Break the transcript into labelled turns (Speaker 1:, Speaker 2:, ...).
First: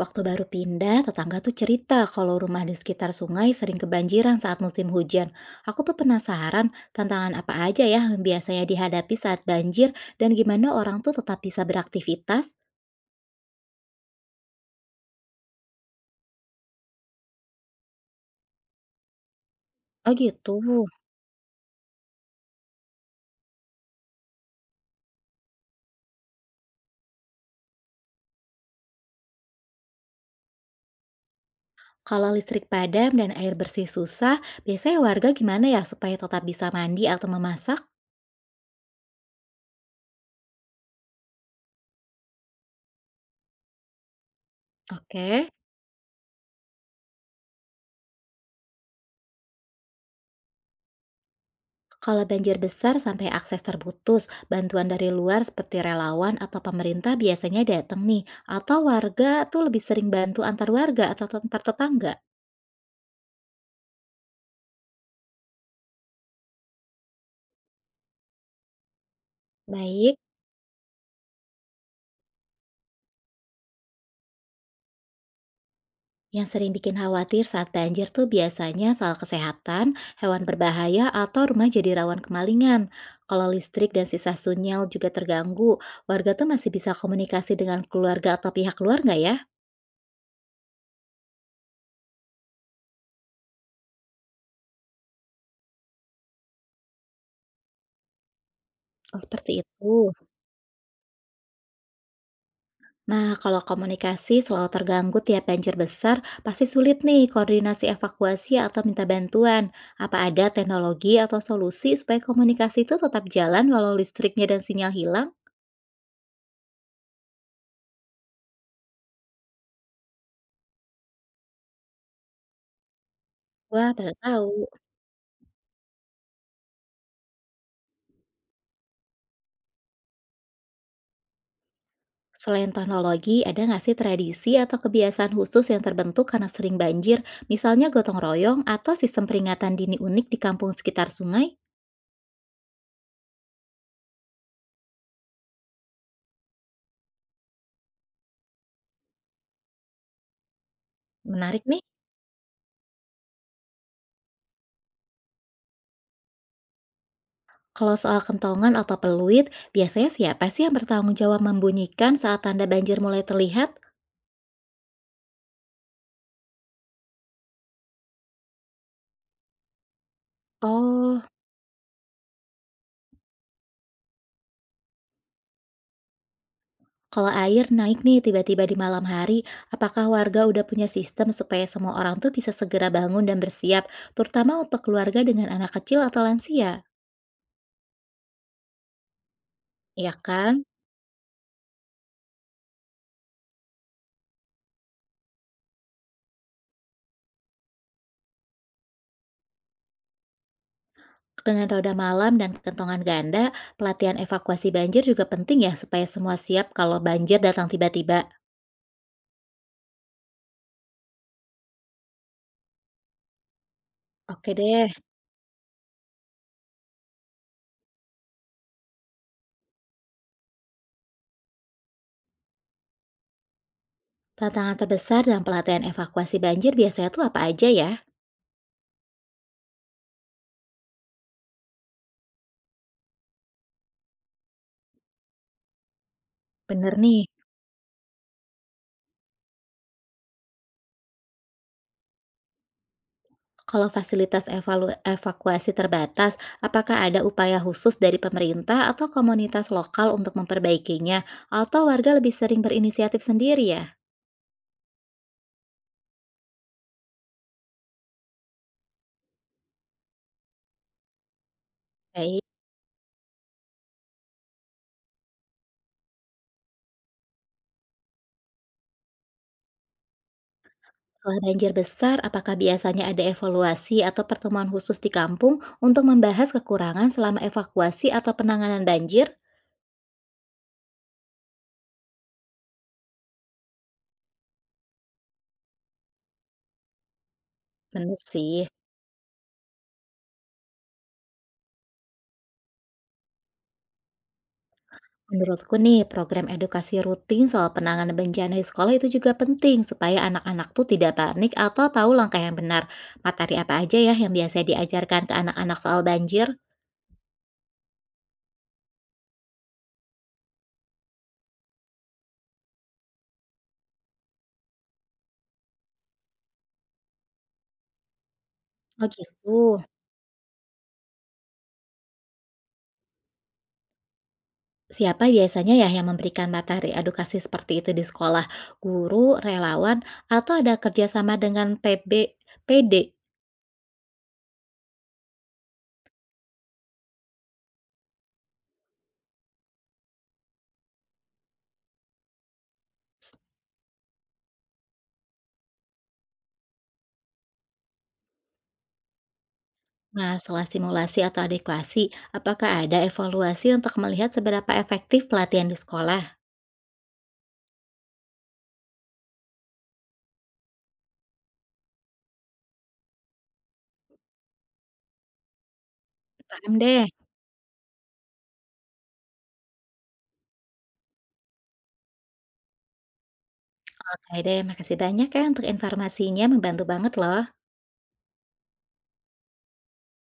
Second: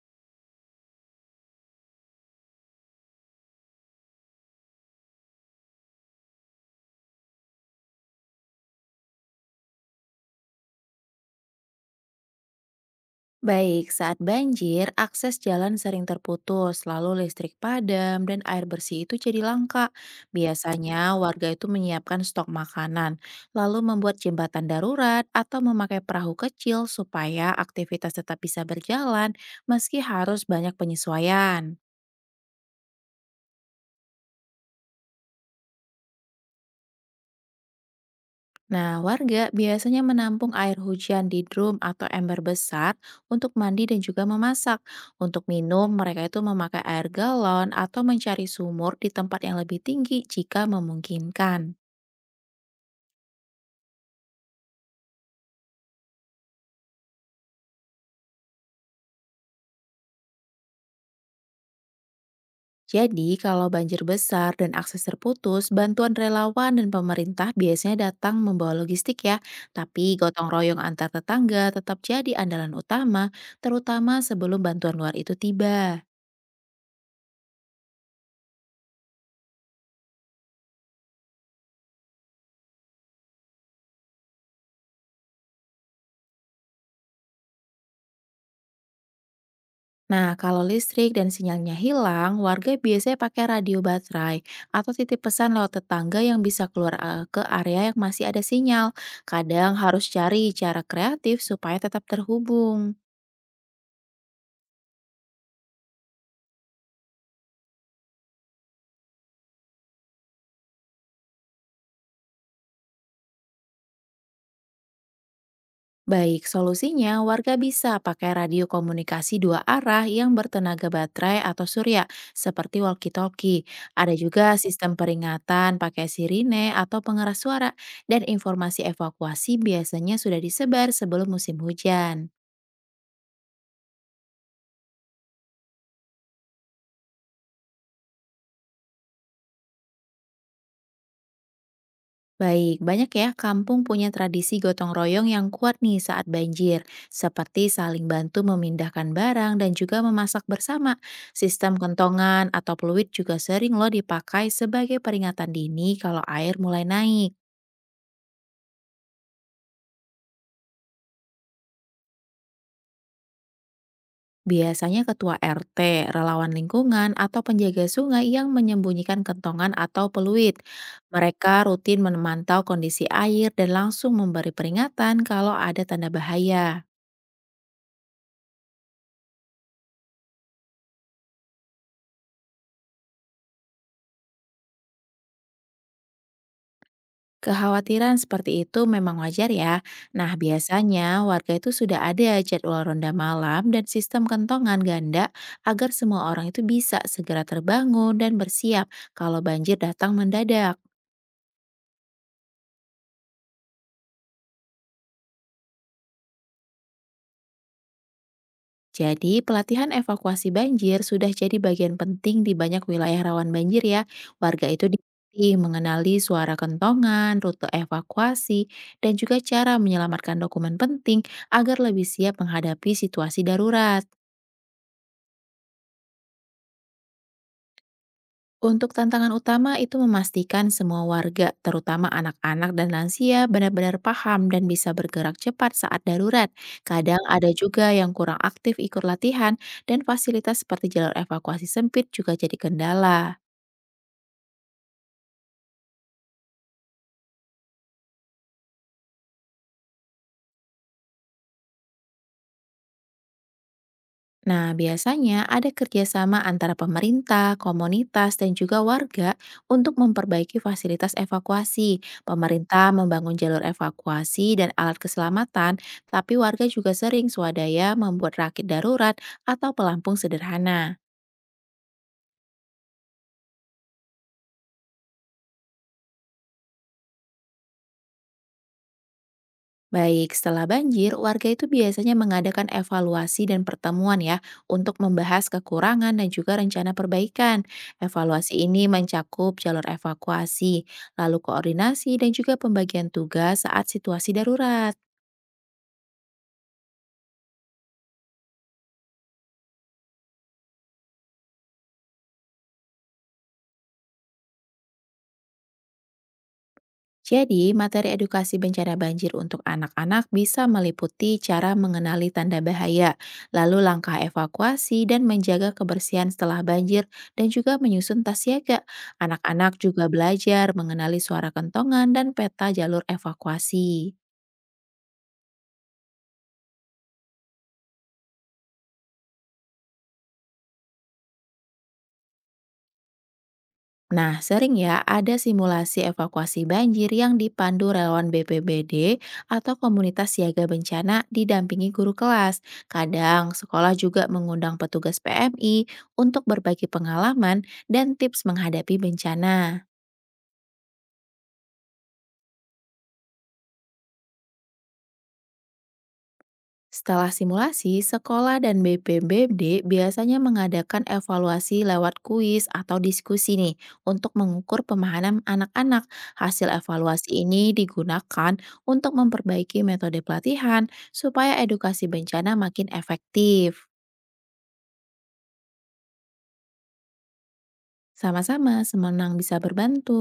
Speaker 1: Waktu baru pindah, tetangga tuh cerita kalau rumah di sekitar sungai sering kebanjiran saat musim hujan. Aku tuh penasaran tantangan apa aja ya yang biasanya dihadapi saat banjir dan gimana orang tuh tetap bisa beraktivitas.
Speaker 2: Baik, saat banjir, akses jalan sering terputus, lalu listrik padam, dan air bersih itu jadi langka.
Speaker 1: Oh gitu.
Speaker 2: Biasanya, warga itu menyiapkan stok makanan, lalu membuat jembatan darurat atau memakai perahu kecil supaya aktivitas tetap bisa berjalan meski harus banyak penyesuaian.
Speaker 1: Kalau listrik padam dan air bersih susah, biasanya warga gimana ya supaya tetap bisa mandi atau memasak?
Speaker 2: Nah, warga biasanya menampung air hujan di drum atau ember besar untuk mandi dan juga memasak. Untuk
Speaker 1: Oke.
Speaker 2: minum, mereka itu memakai air galon atau mencari sumur di tempat yang lebih tinggi jika memungkinkan.
Speaker 1: Kalau banjir besar sampai akses terputus, bantuan dari luar seperti relawan atau pemerintah biasanya datang nih, atau warga tuh lebih sering bantu antar warga atau antar tetangga.
Speaker 2: Jadi, kalau banjir besar dan akses terputus, bantuan relawan dan pemerintah biasanya datang membawa logistik ya.
Speaker 1: Baik,
Speaker 2: Tapi gotong royong antar tetangga tetap jadi andalan utama, terutama sebelum bantuan luar itu tiba.
Speaker 1: yang sering bikin khawatir saat banjir tuh biasanya soal kesehatan, hewan berbahaya, atau rumah jadi rawan kemalingan. Kalau listrik dan sisa sinyal juga terganggu, warga tuh masih bisa komunikasi dengan keluarga atau pihak luar nggak ya?
Speaker 2: Nah, kalau listrik dan sinyalnya hilang, warga biasanya pakai radio baterai atau titip pesan lewat tetangga yang bisa keluar, ke area yang masih ada sinyal.
Speaker 1: Oh, seperti
Speaker 2: Kadang harus
Speaker 1: itu.
Speaker 2: cari cara kreatif supaya tetap terhubung.
Speaker 1: Nah, kalau komunikasi selalu terganggu tiap banjir besar, pasti sulit nih koordinasi evakuasi atau minta bantuan. Apa ada teknologi atau solusi supaya komunikasi itu tetap jalan walau listriknya dan sinyal hilang?
Speaker 2: Baik, solusinya warga bisa pakai radio komunikasi dua arah yang bertenaga baterai atau surya, seperti walkie-talkie.
Speaker 1: Wah,
Speaker 2: Ada
Speaker 1: baru
Speaker 2: juga
Speaker 1: tahu.
Speaker 2: sistem peringatan pakai sirine atau pengeras suara, dan informasi evakuasi biasanya sudah disebar sebelum musim hujan.
Speaker 1: Selain teknologi, ada nggak sih tradisi atau kebiasaan khusus yang terbentuk karena sering banjir, misalnya gotong royong atau sistem peringatan dini unik di kampung sekitar sungai?
Speaker 2: Baik, banyak ya kampung punya tradisi gotong royong yang kuat nih saat banjir, seperti saling bantu memindahkan barang dan juga memasak bersama.
Speaker 1: Menarik
Speaker 2: Sistem
Speaker 1: nih.
Speaker 2: kentongan atau peluit juga sering loh dipakai sebagai peringatan dini kalau air mulai naik.
Speaker 1: Kalau soal kentongan atau peluit, biasanya siapa sih yang bertanggung jawab membunyikan saat tanda banjir mulai terlihat?
Speaker 2: Biasanya ketua RT, relawan lingkungan, atau penjaga sungai yang menyembunyikan kentongan atau peluit.
Speaker 1: Oh,
Speaker 2: Mereka rutin memantau kondisi air dan langsung memberi peringatan kalau ada tanda bahaya.
Speaker 1: kalau air naik nih tiba-tiba di malam hari, apakah warga udah punya sistem supaya semua orang tuh bisa segera bangun dan bersiap, terutama untuk keluarga dengan anak kecil atau lansia?
Speaker 2: Kekhawatiran seperti itu memang wajar ya.
Speaker 1: Ya
Speaker 2: Nah,
Speaker 1: kan?
Speaker 2: biasanya warga itu sudah ada jadwal ronda malam dan sistem kentongan ganda agar semua orang itu bisa segera terbangun dan bersiap kalau banjir datang mendadak.
Speaker 1: Dengan roda malam dan kentongan ganda, pelatihan evakuasi banjir juga penting ya supaya semua siap kalau banjir datang tiba-tiba.
Speaker 2: Jadi, pelatihan evakuasi banjir sudah jadi bagian penting di banyak wilayah rawan banjir ya.
Speaker 1: Oke
Speaker 2: Warga itu
Speaker 1: deh,
Speaker 2: dilatih mengenali suara kentongan, rute evakuasi, dan juga cara menyelamatkan dokumen penting agar lebih siap menghadapi situasi darurat.
Speaker 1: tantangan terbesar dalam pelatihan evakuasi banjir biasanya tuh apa aja ya?
Speaker 2: Untuk tantangan utama itu memastikan semua warga, terutama anak-anak dan lansia, benar-benar paham dan bisa bergerak cepat saat darurat.
Speaker 1: Bener
Speaker 2: Kadang
Speaker 1: nih,
Speaker 2: ada juga yang kurang aktif ikut latihan, dan fasilitas seperti jalur evakuasi sempit juga jadi kendala.
Speaker 1: kalau fasilitas evakuasi terbatas, apakah ada upaya khusus dari pemerintah atau komunitas lokal untuk memperbaikinya, atau warga lebih sering berinisiatif sendiri ya?
Speaker 2: Nah, biasanya ada kerjasama antara pemerintah, komunitas, dan juga warga untuk memperbaiki fasilitas evakuasi.
Speaker 1: Baik,
Speaker 2: Pemerintah membangun jalur evakuasi dan alat keselamatan, tapi warga juga sering swadaya membuat rakit darurat atau pelampung sederhana.
Speaker 1: setelah banjir besar, apakah biasanya ada evaluasi atau pertemuan khusus di kampung untuk membahas kekurangan selama evakuasi atau penanganan banjir?
Speaker 2: Baik, setelah banjir, warga itu biasanya mengadakan evaluasi dan pertemuan ya untuk membahas kekurangan dan juga rencana perbaikan.
Speaker 1: Bener
Speaker 2: Evaluasi
Speaker 1: sih.
Speaker 2: ini mencakup jalur evakuasi, lalu koordinasi dan juga pembagian tugas saat situasi darurat.
Speaker 1: Menurutku nih, program edukasi rutin soal penanganan bencana di sekolah itu juga penting supaya anak-anak tuh tidak panik atau tahu langkah yang benar. Materi apa aja ya yang biasanya diajarkan ke anak-anak soal banjir?
Speaker 2: Jadi, materi edukasi bencana banjir untuk anak-anak bisa meliputi cara mengenali tanda bahaya, lalu langkah evakuasi dan menjaga kebersihan setelah banjir, dan juga menyusun tas siaga.
Speaker 1: Oh gitu.
Speaker 2: Anak-anak juga belajar mengenali suara kentongan dan peta jalur evakuasi.
Speaker 1: Siapa biasanya ya yang memberikan materi edukasi seperti itu di sekolah? Guru, relawan, atau ada kerjasama dengan PB, PD?
Speaker 2: Nah, sering ya ada simulasi evakuasi banjir yang dipandu relawan BPBD atau komunitas siaga bencana didampingi guru kelas. Kadang sekolah juga mengundang petugas PMI untuk berbagi pengalaman dan tips menghadapi bencana.
Speaker 1: Nah, setelah simulasi atau adekuasi, apakah ada evaluasi untuk melihat seberapa efektif pelatihan di sekolah?
Speaker 2: Setelah simulasi, sekolah dan BPBD biasanya mengadakan evaluasi lewat kuis atau diskusi nih untuk mengukur pemahaman anak-anak. Hasil
Speaker 1: Paham deh.
Speaker 2: evaluasi ini digunakan untuk memperbaiki metode pelatihan supaya edukasi bencana makin efektif.
Speaker 1: Oke deh, makasih banyak ya untuk informasinya, membantu banget loh.
Speaker 2: Sama-sama, semenang bisa berbantu.